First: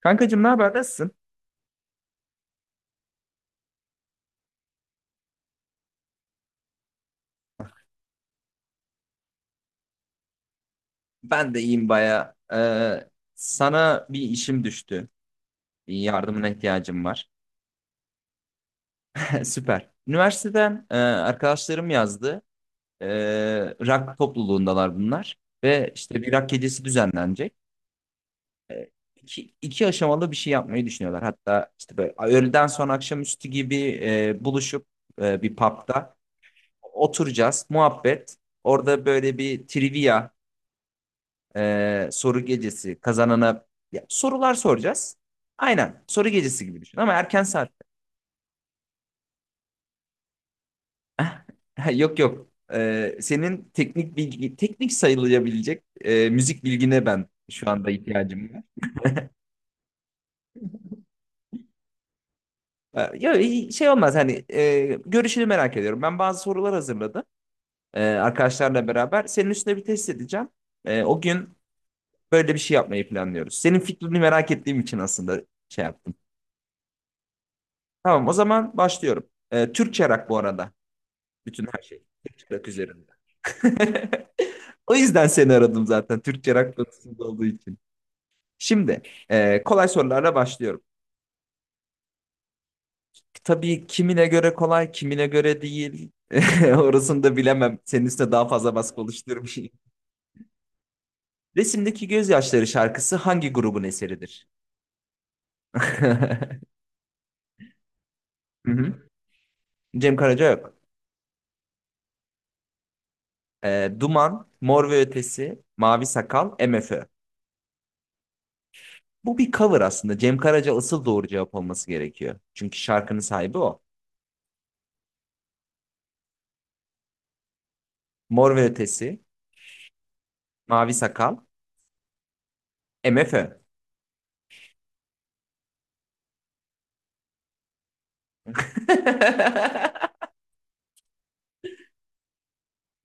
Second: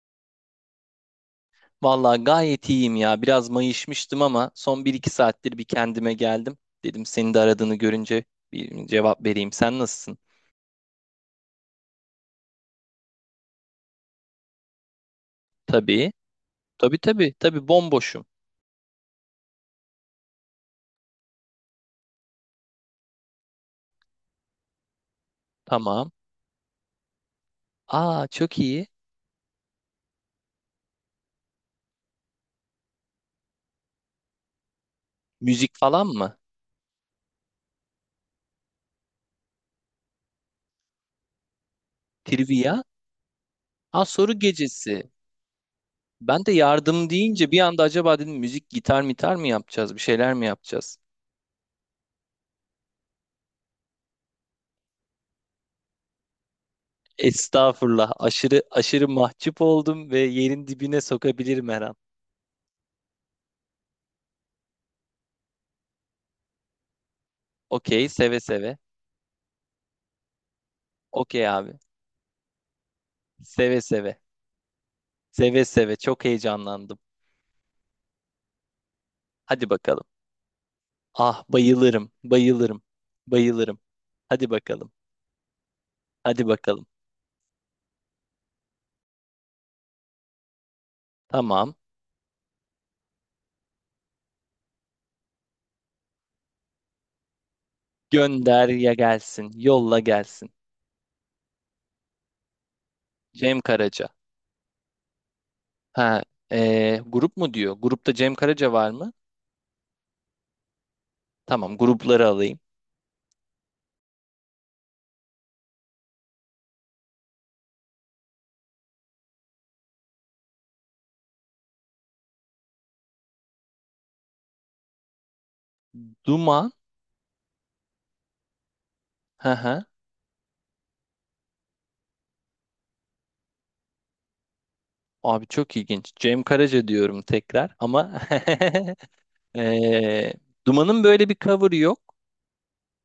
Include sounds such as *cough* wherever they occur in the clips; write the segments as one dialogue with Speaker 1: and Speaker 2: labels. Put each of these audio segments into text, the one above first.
Speaker 1: Kankacığım ne haber? Nasılsın?
Speaker 2: Vallahi gayet iyiyim ya. Biraz mayışmıştım ama son bir iki saattir bir kendime geldim. Dedim senin de aradığını görünce bir cevap vereyim. Sen nasılsın?
Speaker 1: Ben de iyiyim baya. Sana bir işim düştü. Bir
Speaker 2: Tabii.
Speaker 1: yardımına
Speaker 2: Tabii
Speaker 1: ihtiyacım var.
Speaker 2: tabii. Tabii bomboşum.
Speaker 1: *laughs* Süper. Üniversiteden arkadaşlarım yazdı. Rock topluluğundalar bunlar. Ve
Speaker 2: Tamam.
Speaker 1: işte bir rock gecesi düzenlenecek.
Speaker 2: Aa çok iyi.
Speaker 1: Ee, iki, iki aşamalı bir şey yapmayı düşünüyorlar. Hatta işte böyle öğleden sonra akşamüstü gibi buluşup bir
Speaker 2: Müzik falan
Speaker 1: pub'da
Speaker 2: mı?
Speaker 1: oturacağız. Muhabbet. Orada böyle bir trivia soru
Speaker 2: Trivia?
Speaker 1: gecesi kazanana
Speaker 2: Aa
Speaker 1: ya,
Speaker 2: soru
Speaker 1: sorular
Speaker 2: gecesi.
Speaker 1: soracağız. Aynen soru
Speaker 2: Ben de
Speaker 1: gecesi gibi düşün
Speaker 2: yardım
Speaker 1: ama erken
Speaker 2: deyince bir anda
Speaker 1: saatte.
Speaker 2: acaba dedim müzik gitar mitar mı yapacağız? Bir şeyler mi yapacağız?
Speaker 1: *laughs* Yok yok. Senin teknik bilgi teknik sayılabilecek müzik bilgine ben şu anda
Speaker 2: Estağfurullah.
Speaker 1: ihtiyacım
Speaker 2: Aşırı
Speaker 1: var.
Speaker 2: aşırı mahcup oldum ve yerin dibine sokabilirim her an.
Speaker 1: Ya şey olmaz hani görüşünü merak ediyorum. Ben bazı sorular hazırladım
Speaker 2: Okey, seve seve.
Speaker 1: arkadaşlarla beraber. Senin üstüne bir test edeceğim. O
Speaker 2: Okey
Speaker 1: gün
Speaker 2: abi.
Speaker 1: böyle bir şey yapmayı planlıyoruz.
Speaker 2: Seve
Speaker 1: Senin
Speaker 2: seve.
Speaker 1: fikrini merak ettiğim için aslında
Speaker 2: Seve
Speaker 1: şey
Speaker 2: seve
Speaker 1: yaptım.
Speaker 2: çok heyecanlandım.
Speaker 1: Tamam o zaman başlıyorum.
Speaker 2: Hadi bakalım.
Speaker 1: Türkçe rock bu arada.
Speaker 2: Ah
Speaker 1: Bütün her şey.
Speaker 2: bayılırım,
Speaker 1: Türkçe rock
Speaker 2: bayılırım,
Speaker 1: üzerinde.
Speaker 2: bayılırım.
Speaker 1: *laughs*
Speaker 2: Hadi bakalım,
Speaker 1: O yüzden seni aradım zaten.
Speaker 2: hadi
Speaker 1: Türkçe rock
Speaker 2: bakalım.
Speaker 1: konusunda olduğu için. Şimdi kolay sorularla başlıyorum.
Speaker 2: Tamam.
Speaker 1: Tabii kimine göre kolay, kimine göre değil. *laughs* Orasını da bilemem. Senin üstüne daha
Speaker 2: Gönder
Speaker 1: fazla
Speaker 2: ya
Speaker 1: baskı
Speaker 2: gelsin,
Speaker 1: oluşturmayayım.
Speaker 2: yolla gelsin.
Speaker 1: Resimdeki Gözyaşları şarkısı hangi
Speaker 2: Cem
Speaker 1: grubun
Speaker 2: Karaca.
Speaker 1: eseridir? *laughs*
Speaker 2: Ha,
Speaker 1: Hı
Speaker 2: grup mu diyor? Grupta Cem Karaca var
Speaker 1: hı.
Speaker 2: mı?
Speaker 1: Cem Karaca yok.
Speaker 2: Tamam, grupları alayım.
Speaker 1: Duman, Mor ve Ötesi, Mavi Sakal, MFÖ. Bu bir cover aslında. Cem Karaca asıl doğru cevap olması gerekiyor. Çünkü şarkının sahibi o.
Speaker 2: Duman.
Speaker 1: Mor ve Ötesi,
Speaker 2: Hı hı.
Speaker 1: Mavi Sakal, MFÖ.
Speaker 2: Abi çok ilginç. Cem Karaca diyorum tekrar ama *laughs*
Speaker 1: *laughs*
Speaker 2: ee, Duman'ın böyle bir cover'ı yok.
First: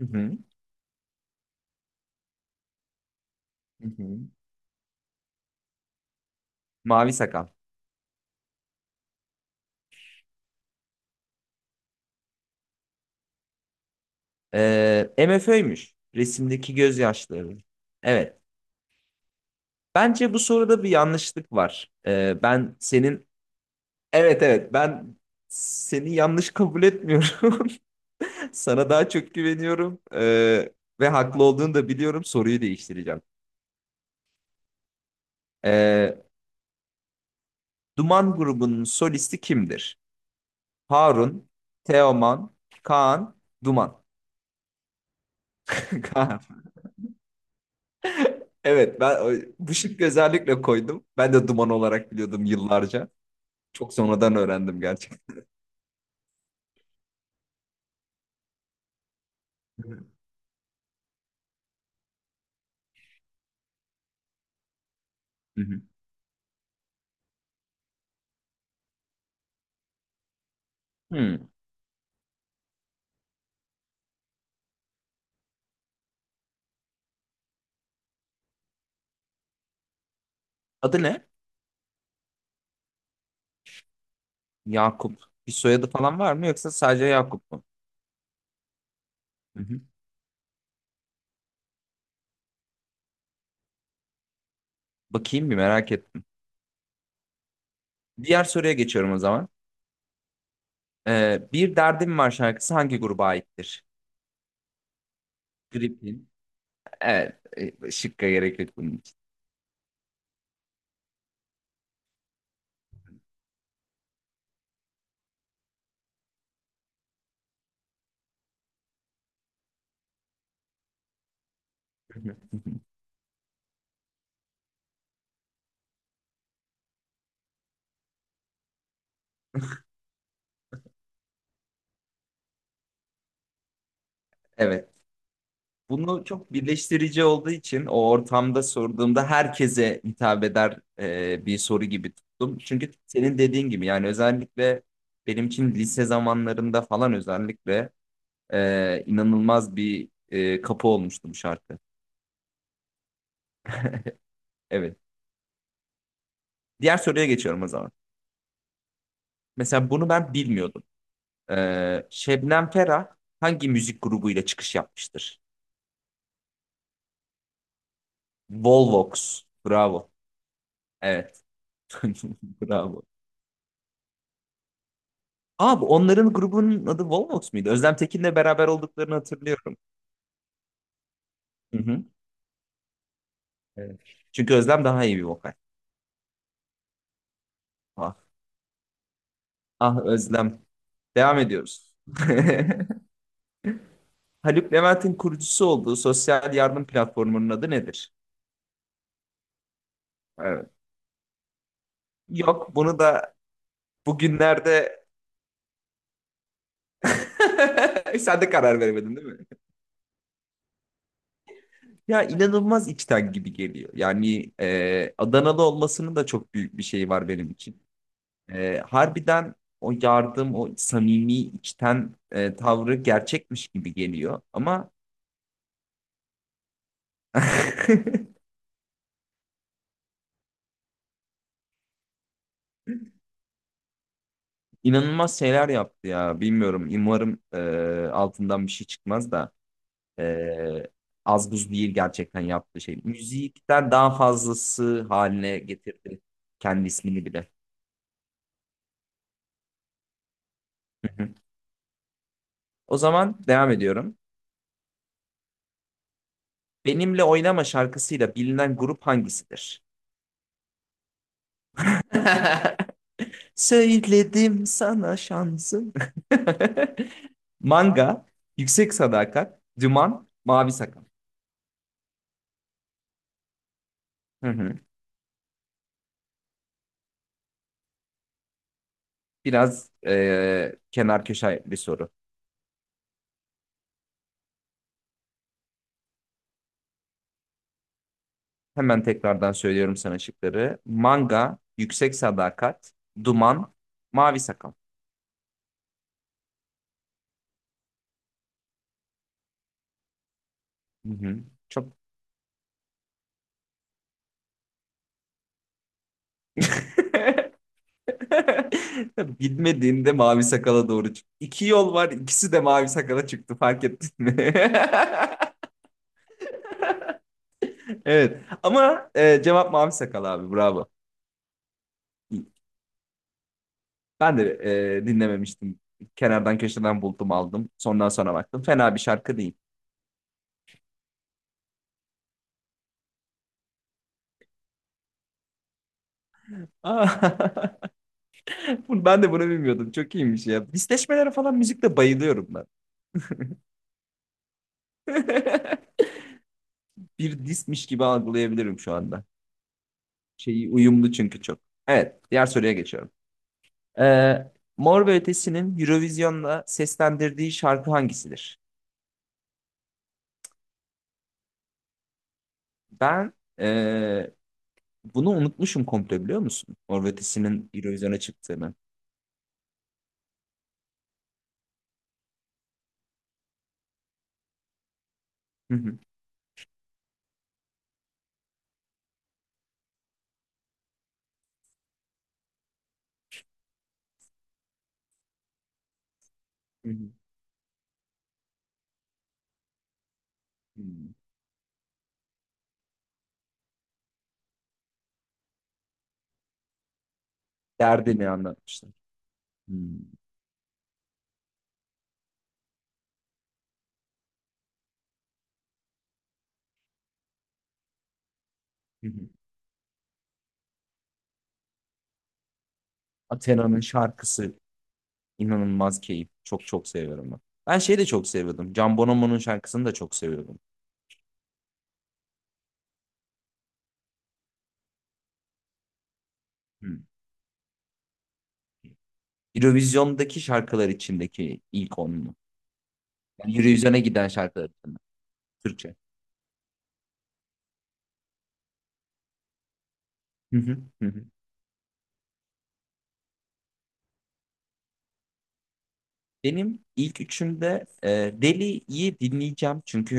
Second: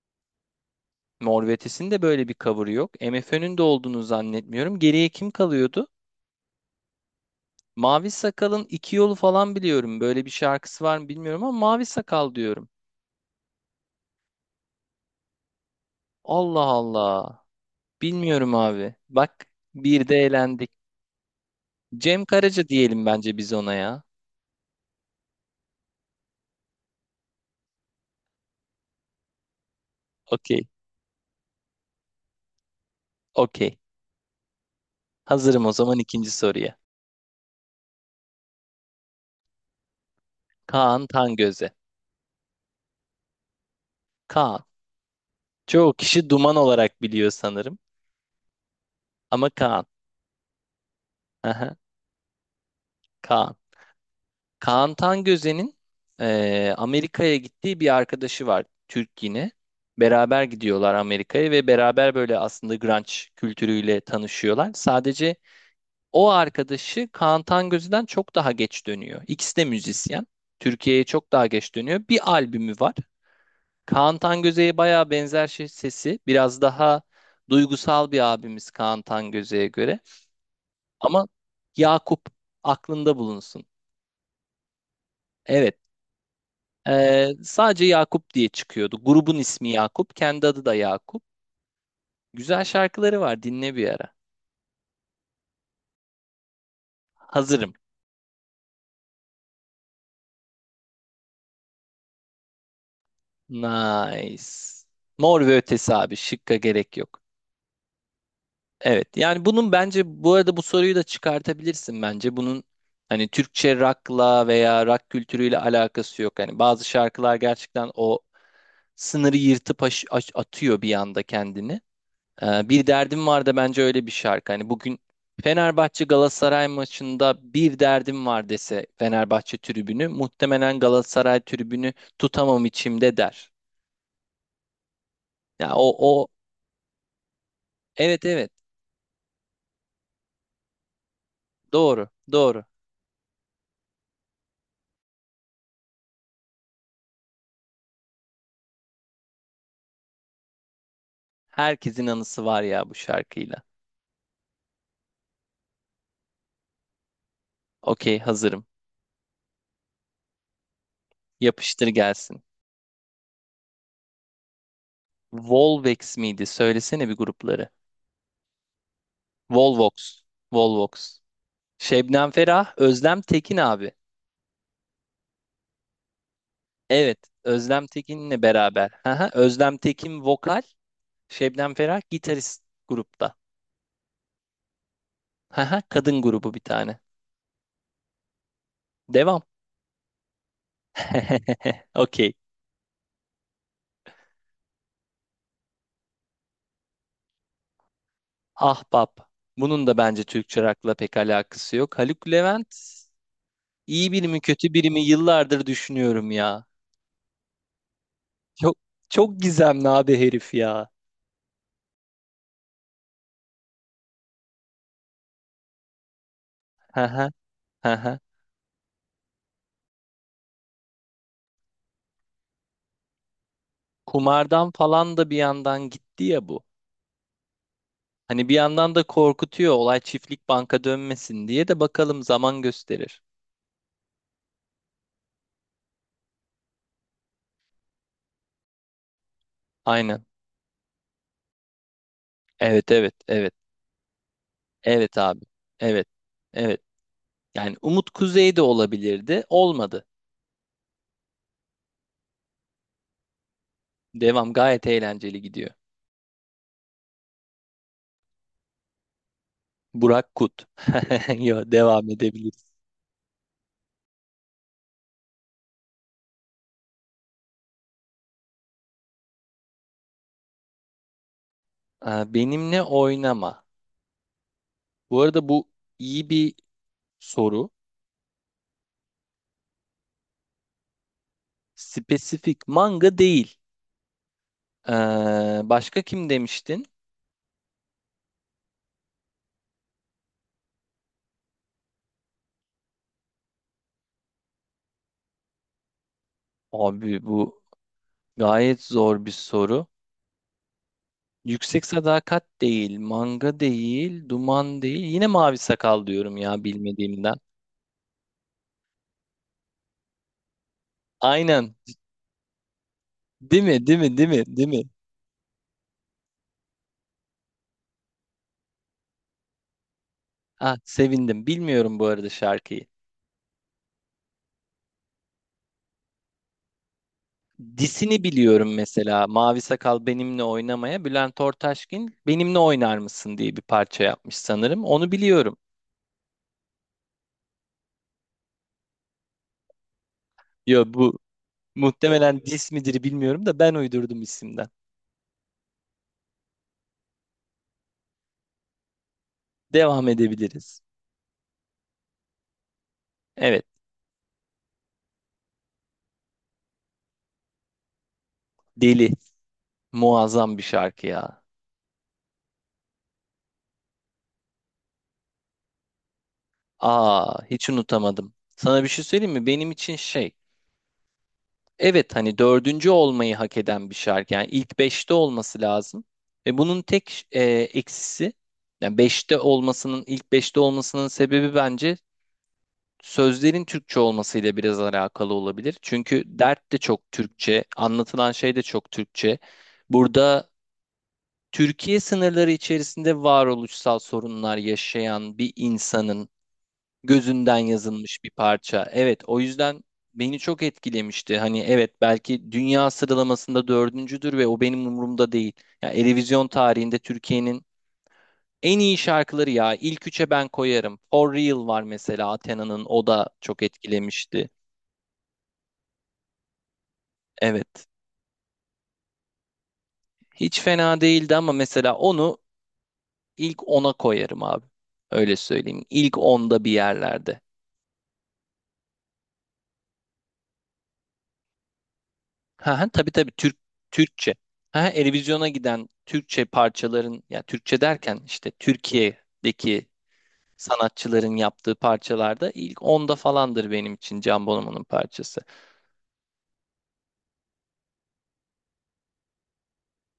Speaker 1: Hı hı,
Speaker 2: Mor ve Ötesi'nin de böyle bir cover'ı yok. MFÖ'nün de
Speaker 1: hı
Speaker 2: olduğunu
Speaker 1: hı.
Speaker 2: zannetmiyorum. Geriye kim kalıyordu?
Speaker 1: Mavi Sakal.
Speaker 2: Mavi Sakal'ın iki yolu falan biliyorum. Böyle bir şarkısı var mı bilmiyorum ama Mavi Sakal diyorum.
Speaker 1: MFÖ'ymüş.
Speaker 2: Allah
Speaker 1: Resimdeki
Speaker 2: Allah.
Speaker 1: gözyaşları. Evet.
Speaker 2: Bilmiyorum abi. Bak, bir de
Speaker 1: Bence bu
Speaker 2: eğlendik.
Speaker 1: soruda bir yanlışlık var.
Speaker 2: Cem Karaca
Speaker 1: Ben
Speaker 2: diyelim
Speaker 1: senin...
Speaker 2: bence biz ona ya.
Speaker 1: Evet evet ben seni yanlış kabul etmiyorum. *laughs* Sana daha çok güveniyorum.
Speaker 2: Okey.
Speaker 1: Ve haklı olduğunu da biliyorum. Soruyu değiştireceğim.
Speaker 2: Okey. Hazırım o zaman
Speaker 1: Ee,
Speaker 2: ikinci soruya.
Speaker 1: Duman grubunun solisti kimdir?
Speaker 2: Kaan
Speaker 1: Harun,
Speaker 2: Tangöze.
Speaker 1: Teoman, Kaan, Duman.
Speaker 2: Kaan. Çoğu kişi
Speaker 1: Kaan.
Speaker 2: Duman olarak biliyor sanırım.
Speaker 1: Evet ben
Speaker 2: Ama
Speaker 1: bu
Speaker 2: Kaan.
Speaker 1: şıkkı özellikle koydum. Ben de duman
Speaker 2: Aha,
Speaker 1: olarak biliyordum yıllarca.
Speaker 2: Kaan.
Speaker 1: Çok sonradan öğrendim
Speaker 2: Kaan
Speaker 1: gerçekten.
Speaker 2: Tangöze'nin Amerika'ya gittiği bir arkadaşı var. Türk yine. Beraber gidiyorlar Amerika'ya ve beraber böyle aslında grunge kültürüyle tanışıyorlar. Sadece
Speaker 1: Hı hı.
Speaker 2: o arkadaşı Kaan Tangöze'den çok daha geç dönüyor. İkisi de müzisyen. Türkiye'ye çok daha
Speaker 1: Hmm.
Speaker 2: geç dönüyor. Bir albümü var. Kaan Tangöze'ye bayağı benzer şey, sesi. Biraz daha duygusal bir abimiz Kaan Tangöze'ye göre.
Speaker 1: Adı
Speaker 2: Ama
Speaker 1: ne?
Speaker 2: Yakup aklında bulunsun.
Speaker 1: Yakup. Bir
Speaker 2: Evet.
Speaker 1: soyadı falan var mı yoksa sadece Yakup mu?
Speaker 2: Sadece Yakup diye çıkıyordu. Grubun
Speaker 1: Hı
Speaker 2: ismi
Speaker 1: hı.
Speaker 2: Yakup. Kendi adı da Yakup. Güzel şarkıları var. Dinle bir ara.
Speaker 1: Bakayım bir merak ettim.
Speaker 2: Hazırım.
Speaker 1: Diğer soruya geçiyorum o zaman. Bir Derdim Var şarkısı hangi gruba aittir?
Speaker 2: Nice. Mor ve Ötesi abi.
Speaker 1: Gripin.
Speaker 2: Şıkka gerek yok.
Speaker 1: Evet. Şıkka gerek yok bunun için.
Speaker 2: Evet. Yani bunun bence bu arada bu soruyu da çıkartabilirsin bence. Bunun hani Türkçe rock'la veya rock kültürüyle alakası yok. Hani bazı şarkılar gerçekten o sınırı yırtıp atıyor bir anda kendini. Bir
Speaker 1: *laughs*
Speaker 2: derdim var da bence öyle bir şarkı. Hani bugün Fenerbahçe Galatasaray maçında bir derdim var dese Fenerbahçe tribünü muhtemelen Galatasaray tribünü tutamam içimde der.
Speaker 1: Evet.
Speaker 2: Ya o
Speaker 1: Bunu
Speaker 2: o
Speaker 1: çok birleştirici olduğu için o
Speaker 2: evet evet,
Speaker 1: ortamda sorduğumda herkese hitap eder bir soru
Speaker 2: doğru
Speaker 1: gibi tuttum.
Speaker 2: doğru.
Speaker 1: Çünkü senin dediğin gibi yani özellikle benim için lise zamanlarında falan özellikle inanılmaz bir kapı olmuştu bu şarkı.
Speaker 2: Herkesin anısı var ya bu şarkıyla.
Speaker 1: Evet. Diğer soruya geçiyorum o zaman.
Speaker 2: Okey, hazırım.
Speaker 1: Mesela bunu ben bilmiyordum.
Speaker 2: Yapıştır gelsin.
Speaker 1: Şebnem Ferah hangi müzik grubuyla çıkış yapmıştır?
Speaker 2: Volvox miydi? Söylesene bir grupları.
Speaker 1: Volvox. Bravo.
Speaker 2: Volvox. Volvox.
Speaker 1: Evet. *laughs*
Speaker 2: Şebnem Ferah,
Speaker 1: Bravo.
Speaker 2: Özlem Tekin abi.
Speaker 1: Abi onların grubunun adı
Speaker 2: Evet,
Speaker 1: Volvox muydu?
Speaker 2: Özlem
Speaker 1: Özlem Tekin'le
Speaker 2: Tekin'le
Speaker 1: beraber
Speaker 2: beraber.
Speaker 1: olduklarını
Speaker 2: Haha,
Speaker 1: hatırlıyorum.
Speaker 2: Özlem Tekin vokal, Şebnem
Speaker 1: Hı
Speaker 2: Ferah
Speaker 1: hı.
Speaker 2: gitarist grupta.
Speaker 1: Evet. Çünkü Özlem daha iyi bir vokal.
Speaker 2: Haha, kadın grubu bir tane.
Speaker 1: Ah,
Speaker 2: Devam.
Speaker 1: ah Özlem. Devam
Speaker 2: *laughs*
Speaker 1: ediyoruz. *laughs*
Speaker 2: Okey.
Speaker 1: Haluk Levent'in kurucusu olduğu sosyal yardım platformunun adı nedir?
Speaker 2: Ahbap. Bunun da bence Türkçe
Speaker 1: Evet.
Speaker 2: rock'la pek alakası yok. Haluk Levent
Speaker 1: Yok bunu da
Speaker 2: iyi biri mi kötü biri mi
Speaker 1: bugünlerde
Speaker 2: yıllardır düşünüyorum ya.
Speaker 1: *laughs* sen de
Speaker 2: Çok
Speaker 1: karar veremedin değil
Speaker 2: çok
Speaker 1: mi?
Speaker 2: gizemli abi herif ya.
Speaker 1: Ya inanılmaz içten gibi geliyor. Yani Adanalı olmasının da çok büyük bir şeyi var
Speaker 2: Haha,
Speaker 1: benim için.
Speaker 2: haha.
Speaker 1: Harbiden o yardım, o samimi içten tavrı gerçekmiş gibi geliyor.
Speaker 2: Kumardan
Speaker 1: Ama
Speaker 2: falan da bir yandan gitti ya bu.
Speaker 1: *laughs*
Speaker 2: Hani bir yandan da korkutuyor olay çiftlik banka dönmesin diye de bakalım zaman gösterir.
Speaker 1: inanılmaz şeyler yaptı ya. Bilmiyorum. Umarım altından bir şey çıkmaz da
Speaker 2: Aynen.
Speaker 1: e, az buz değil gerçekten yaptığı
Speaker 2: Evet
Speaker 1: şey.
Speaker 2: evet evet.
Speaker 1: Müzikten daha fazlası
Speaker 2: Evet abi.
Speaker 1: haline
Speaker 2: Evet.
Speaker 1: getirdi
Speaker 2: Evet.
Speaker 1: kendi ismini bile.
Speaker 2: Yani Umut Kuzey de olabilirdi. Olmadı.
Speaker 1: Hı hı. O zaman devam ediyorum.
Speaker 2: Devam gayet eğlenceli gidiyor.
Speaker 1: Benimle Oynama şarkısıyla bilinen grup hangisidir?
Speaker 2: Burak Kut. *laughs* Yo, devam edebiliriz.
Speaker 1: *laughs* Söyledim sana şansım. *laughs* Manga, Yüksek Sadakat, Duman, Mavi Sakal.
Speaker 2: Aa, benimle oynama.
Speaker 1: Hı hı.
Speaker 2: Bu arada bu iyi bir soru.
Speaker 1: Biraz kenar köşe bir soru.
Speaker 2: Spesifik manga değil. Ee, başka kim demiştin?
Speaker 1: Hemen tekrardan söylüyorum sana şıkları. Manga, Yüksek Sadakat, Duman, Mavi Sakal.
Speaker 2: Abi bu gayet zor bir soru.
Speaker 1: Hı hı.
Speaker 2: Yüksek
Speaker 1: Çok.
Speaker 2: Sadakat değil, manga değil, duman değil. Yine mavi sakal diyorum ya bilmediğimden.
Speaker 1: *laughs* Bilmediğinde mavi sakala doğru çıktı. İki
Speaker 2: Aynen.
Speaker 1: yol var, ikisi de mavi sakala çıktı.
Speaker 2: Değil
Speaker 1: Fark
Speaker 2: mi? Değil
Speaker 1: ettin
Speaker 2: mi? Değil
Speaker 1: mi?
Speaker 2: mi? Değil mi?
Speaker 1: *laughs* Evet. Ama cevap mavi sakal abi.
Speaker 2: Ah
Speaker 1: Bravo.
Speaker 2: sevindim. Bilmiyorum bu arada şarkıyı.
Speaker 1: Ben de dinlememiştim. Kenardan köşeden buldum aldım. Sondan
Speaker 2: Disini
Speaker 1: sonra baktım.
Speaker 2: biliyorum
Speaker 1: Fena bir
Speaker 2: mesela.
Speaker 1: şarkı değil.
Speaker 2: Mavi Sakal benimle oynamaya. Bülent Ortaçgil benimle oynar mısın diye bir parça yapmış sanırım. Onu biliyorum.
Speaker 1: Aa, *laughs* ben de bunu bilmiyordum. Çok iyiymiş ya.
Speaker 2: Ya bu
Speaker 1: Disleşmelere falan müzikte
Speaker 2: muhtemelen
Speaker 1: bayılıyorum ben.
Speaker 2: dis midir bilmiyorum da ben uydurdum isimden.
Speaker 1: *laughs* Bir dismiş gibi algılayabilirim şu anda.
Speaker 2: Devam
Speaker 1: Şeyi
Speaker 2: edebiliriz.
Speaker 1: uyumlu çünkü çok. Evet, diğer soruya geçiyorum.
Speaker 2: Evet.
Speaker 1: Mor ve Ötesi'nin Eurovision'da seslendirdiği şarkı hangisidir?
Speaker 2: Deli. Muazzam bir şarkı ya.
Speaker 1: Ben e, bunu unutmuşum komple biliyor musun? Mor ve
Speaker 2: Aa hiç
Speaker 1: Ötesi'nin Eurovision'a
Speaker 2: unutamadım.
Speaker 1: çıktığını.
Speaker 2: Sana bir şey söyleyeyim mi? Benim için şey. Evet hani dördüncü olmayı hak eden bir şarkı. Yani ilk beşte olması
Speaker 1: Hı hı.
Speaker 2: lazım. Ve bunun tek eksisi yani beşte olmasının ilk beşte olmasının sebebi bence sözlerin Türkçe olmasıyla biraz alakalı olabilir. Çünkü dert de
Speaker 1: Hı hı.
Speaker 2: çok Türkçe, anlatılan şey de çok Türkçe. Burada
Speaker 1: Hı.
Speaker 2: Türkiye sınırları içerisinde varoluşsal sorunlar yaşayan bir insanın gözünden yazılmış
Speaker 1: Derdini
Speaker 2: bir parça.
Speaker 1: anlatmışlar.
Speaker 2: Evet, o yüzden
Speaker 1: Hmm.
Speaker 2: beni çok etkilemişti. Hani evet belki dünya sıralamasında dördüncüdür ve o benim umurumda değil. Ya Eurovision tarihinde Türkiye'nin en iyi
Speaker 1: Hı hı.
Speaker 2: şarkıları ya ilk üçe ben koyarım. For Real var mesela Athena'nın, o da çok
Speaker 1: Athena'nın
Speaker 2: etkilemişti.
Speaker 1: şarkısı inanılmaz keyif. Çok çok seviyorum ben. Ben
Speaker 2: Evet.
Speaker 1: şeyi de çok seviyordum. Can Bonomo'nun şarkısını da çok seviyordum.
Speaker 2: Hiç fena değildi ama mesela onu ilk ona koyarım abi. Öyle söyleyeyim. İlk onda bir
Speaker 1: Hmm.
Speaker 2: yerlerde.
Speaker 1: Eurovision'daki şarkılar içindeki ilk onlu.
Speaker 2: Ha, ha, tabii tabii Türk
Speaker 1: Yani Eurovision'a giden
Speaker 2: Türkçe.
Speaker 1: şarkılar
Speaker 2: Ha, ha,
Speaker 1: içinde.
Speaker 2: Eurovision'a giden
Speaker 1: Türkçe.
Speaker 2: Türkçe parçaların ya Türkçe derken işte Türkiye'deki
Speaker 1: Hı hı, hı hı.
Speaker 2: sanatçıların yaptığı parçalarda ilk onda falandır benim için Can Bonomo'nun parçası.
Speaker 1: Benim ilk üçümde Deli'yi dinleyeceğim. Çünkü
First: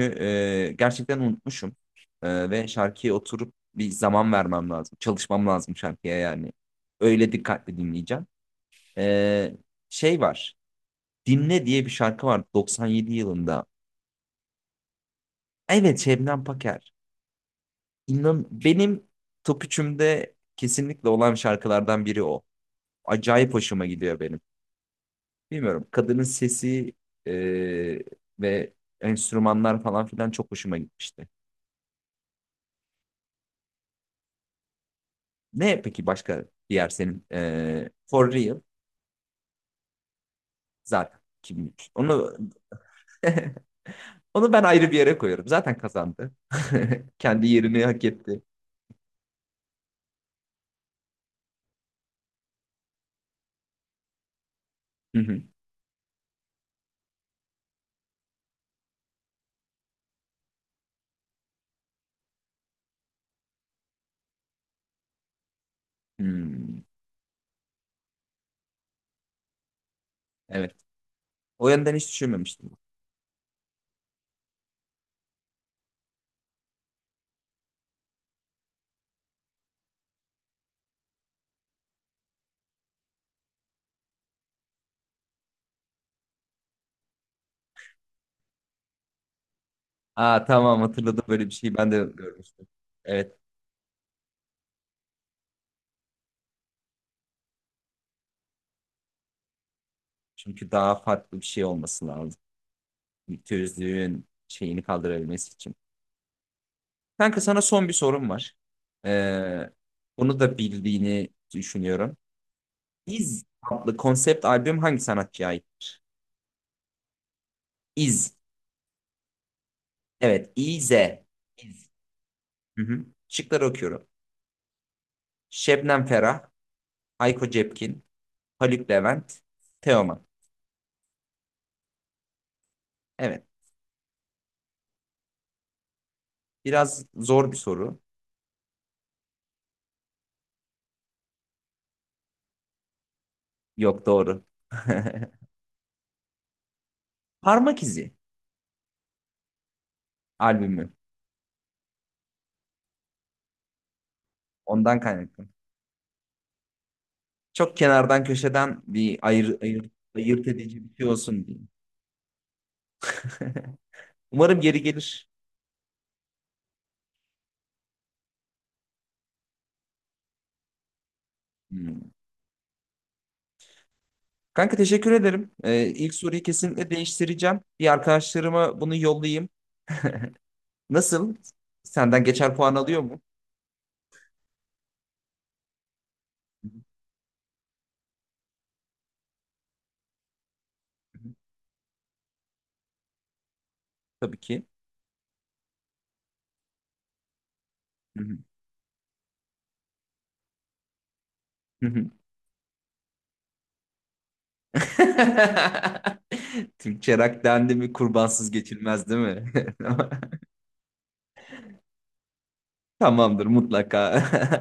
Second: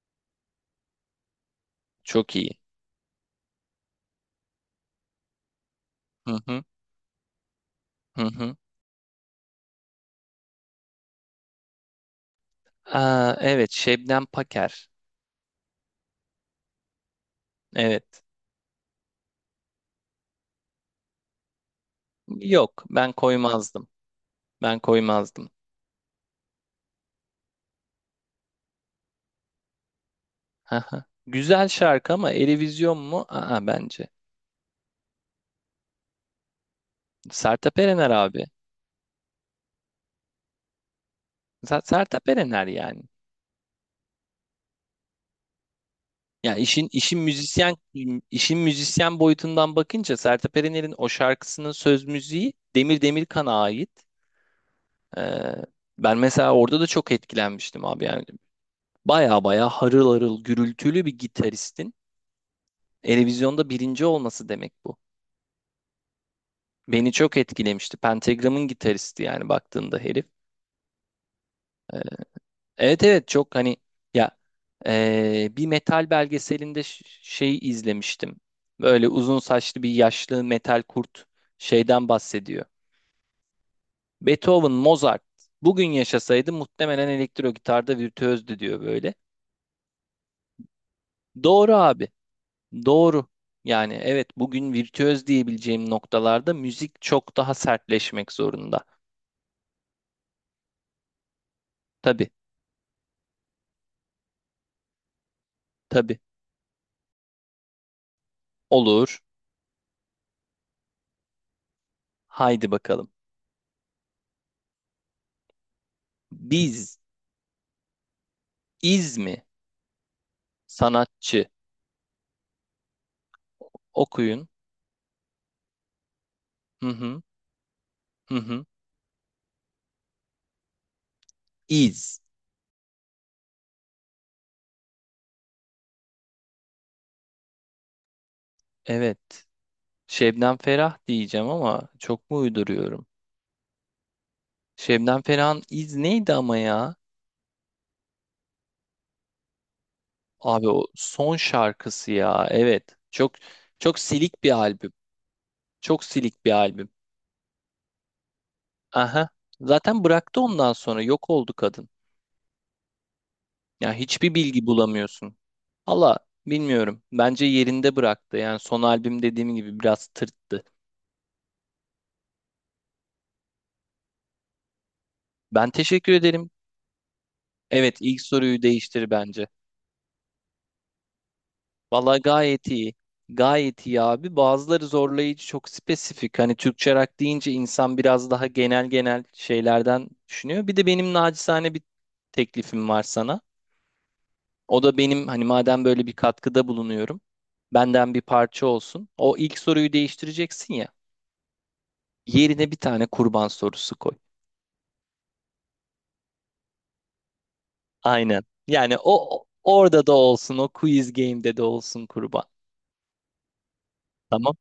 Speaker 1: gerçekten unutmuşum.
Speaker 2: Çok iyi.
Speaker 1: Ve şarkıya oturup bir zaman vermem lazım. Çalışmam lazım şarkıya
Speaker 2: Hı
Speaker 1: yani.
Speaker 2: hı,
Speaker 1: Öyle dikkatli
Speaker 2: hı
Speaker 1: dinleyeceğim.
Speaker 2: hı.
Speaker 1: Ee, Şey var. Dinle diye bir şarkı var 97
Speaker 2: Aa,
Speaker 1: yılında.
Speaker 2: evet Şebnem Paker.
Speaker 1: Evet Şebnem Paker.
Speaker 2: Evet.
Speaker 1: İnan benim top üçümde kesinlikle olan şarkılardan biri o.
Speaker 2: Yok ben
Speaker 1: Acayip hoşuma
Speaker 2: koymazdım.
Speaker 1: gidiyor benim.
Speaker 2: Ben koymazdım.
Speaker 1: Bilmiyorum kadının sesi e, ve enstrümanlar falan filan çok hoşuma
Speaker 2: Ha, ha.
Speaker 1: gitmişti.
Speaker 2: Güzel şarkı ama Eurovision mu? Aa, bence.
Speaker 1: Ne peki başka diğer senin
Speaker 2: Sertab Erener
Speaker 1: For
Speaker 2: abi.
Speaker 1: Real zaten kimmiş?
Speaker 2: Sertab
Speaker 1: Onu.
Speaker 2: Erener yani.
Speaker 1: *laughs* Onu ben ayrı bir yere koyuyorum. Zaten kazandı.
Speaker 2: Yani işin
Speaker 1: *laughs*
Speaker 2: işin
Speaker 1: Kendi
Speaker 2: müzisyen
Speaker 1: yerini hak etti.
Speaker 2: işin müzisyen boyutundan bakınca Sertab Erener'in o şarkısının söz müziği Demir Demirkan'a ait.
Speaker 1: Hı hı.
Speaker 2: Ee, ben mesela orada da çok etkilenmiştim abi yani baya baya harıl harıl gürültülü bir gitaristin Eurovision'da birinci olması demek bu.
Speaker 1: Hmm.
Speaker 2: Beni çok etkilemişti. Pentagram'ın gitaristi yani baktığında herif.
Speaker 1: Evet. O yönden
Speaker 2: Ee,
Speaker 1: hiç düşünmemiştim.
Speaker 2: Evet evet çok hani ya bir metal belgeselinde şey izlemiştim. Böyle uzun saçlı bir yaşlı metal kurt şeyden bahsediyor. Beethoven, Mozart bugün yaşasaydı muhtemelen elektro gitarda virtüözdü diyor böyle.
Speaker 1: Aa tamam hatırladım böyle bir
Speaker 2: Doğru
Speaker 1: şeyi ben de
Speaker 2: abi.
Speaker 1: görmüştüm.
Speaker 2: Doğru.
Speaker 1: Evet.
Speaker 2: Yani evet bugün virtüöz diyebileceğim noktalarda müzik çok daha sertleşmek zorunda.
Speaker 1: Çünkü daha farklı bir şey olması
Speaker 2: Tabii
Speaker 1: lazım. Tözlüğün şeyini kaldırabilmesi için.
Speaker 2: tabii
Speaker 1: Kanka sana son bir sorum var.
Speaker 2: olur.
Speaker 1: Ee, Bunu da bildiğini düşünüyorum.
Speaker 2: Haydi bakalım.
Speaker 1: İz adlı konsept albüm hangi sanatçıya aittir?
Speaker 2: Biz
Speaker 1: İz.
Speaker 2: iz
Speaker 1: Evet. İz.
Speaker 2: sanatçı
Speaker 1: İz. Hı hı. Şıkları okuyorum.
Speaker 2: okuyun.
Speaker 1: Şebnem Ferah,
Speaker 2: Hı hı.
Speaker 1: Hayko Cepkin,
Speaker 2: Hı hı.
Speaker 1: Haluk Levent, Teoman.
Speaker 2: Is.
Speaker 1: Evet. Biraz zor bir soru.
Speaker 2: Evet. Şebnem Ferah diyeceğim ama çok mu uyduruyorum?
Speaker 1: Yok doğru.
Speaker 2: Şebnem
Speaker 1: *laughs*
Speaker 2: Ferah'ın iz neydi ama ya?
Speaker 1: Parmak izi
Speaker 2: Abi o
Speaker 1: albümü.
Speaker 2: son şarkısı ya. Evet. Çok silik bir albüm.
Speaker 1: Ondan kaynaklı.
Speaker 2: Çok silik bir albüm.
Speaker 1: Çok kenardan köşeden bir
Speaker 2: Aha. Zaten bıraktı
Speaker 1: ayırt
Speaker 2: ondan
Speaker 1: edici bir
Speaker 2: sonra
Speaker 1: şey
Speaker 2: yok
Speaker 1: olsun
Speaker 2: oldu
Speaker 1: diye.
Speaker 2: kadın.
Speaker 1: *laughs*
Speaker 2: Ya hiçbir
Speaker 1: Umarım
Speaker 2: bilgi
Speaker 1: geri gelir.
Speaker 2: bulamıyorsun. Allah bilmiyorum. Bence yerinde bıraktı. Yani son albüm dediğim gibi biraz tırttı.
Speaker 1: Hmm. Kanka teşekkür ederim.
Speaker 2: Ben teşekkür
Speaker 1: İlk soruyu
Speaker 2: ederim.
Speaker 1: kesinlikle değiştireceğim. Bir
Speaker 2: Evet ilk soruyu
Speaker 1: arkadaşlarıma bunu
Speaker 2: değiştir bence.
Speaker 1: yollayayım. Nasıl?
Speaker 2: Valla
Speaker 1: Senden geçer
Speaker 2: gayet
Speaker 1: puan
Speaker 2: iyi.
Speaker 1: alıyor mu?
Speaker 2: Gayet iyi abi. Bazıları zorlayıcı, çok
Speaker 1: *laughs*
Speaker 2: spesifik. Hani
Speaker 1: Hı
Speaker 2: Türkçe rock deyince insan biraz daha genel genel şeylerden düşünüyor. Bir de benim
Speaker 1: hı.
Speaker 2: nacizane bir teklifim var sana.
Speaker 1: Tabii ki.
Speaker 2: O da benim hani madem böyle bir katkıda bulunuyorum, benden
Speaker 1: *laughs*
Speaker 2: bir
Speaker 1: Hı hı.
Speaker 2: parça olsun. O ilk soruyu değiştireceksin ya.
Speaker 1: Hı hı.
Speaker 2: Yerine bir tane kurban sorusu koy.
Speaker 1: *laughs* Türkçe rock dendi mi
Speaker 2: Aynen.
Speaker 1: kurbansız
Speaker 2: Yani
Speaker 1: geçilmez değil mi? *laughs*
Speaker 2: orada da olsun, o quiz game'de de olsun kurban.
Speaker 1: Tamamdır mutlaka.
Speaker 2: Tamam?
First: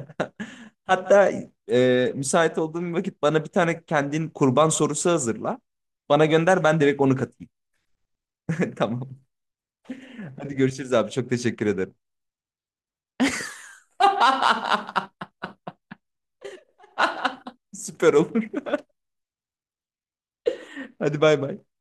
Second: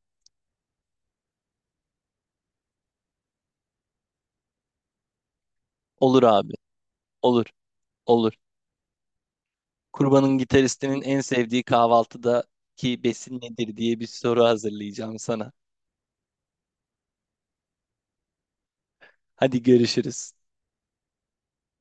Speaker 1: *laughs* Hatta müsait olduğum bir vakit bana bir tane kendin kurban sorusu hazırla.
Speaker 2: Olur
Speaker 1: Bana
Speaker 2: abi.
Speaker 1: gönder ben direkt onu
Speaker 2: Olur.
Speaker 1: katayım.
Speaker 2: Olur.
Speaker 1: *laughs* Tamam.
Speaker 2: Kurban'ın
Speaker 1: Hadi görüşürüz
Speaker 2: gitaristinin
Speaker 1: abi.
Speaker 2: en
Speaker 1: Çok
Speaker 2: sevdiği
Speaker 1: teşekkür ederim.
Speaker 2: kahvaltıdaki besin nedir diye bir soru
Speaker 1: *laughs*
Speaker 2: hazırlayacağım sana.
Speaker 1: Süper olur.
Speaker 2: Hadi görüşürüz.
Speaker 1: Hadi bay bay.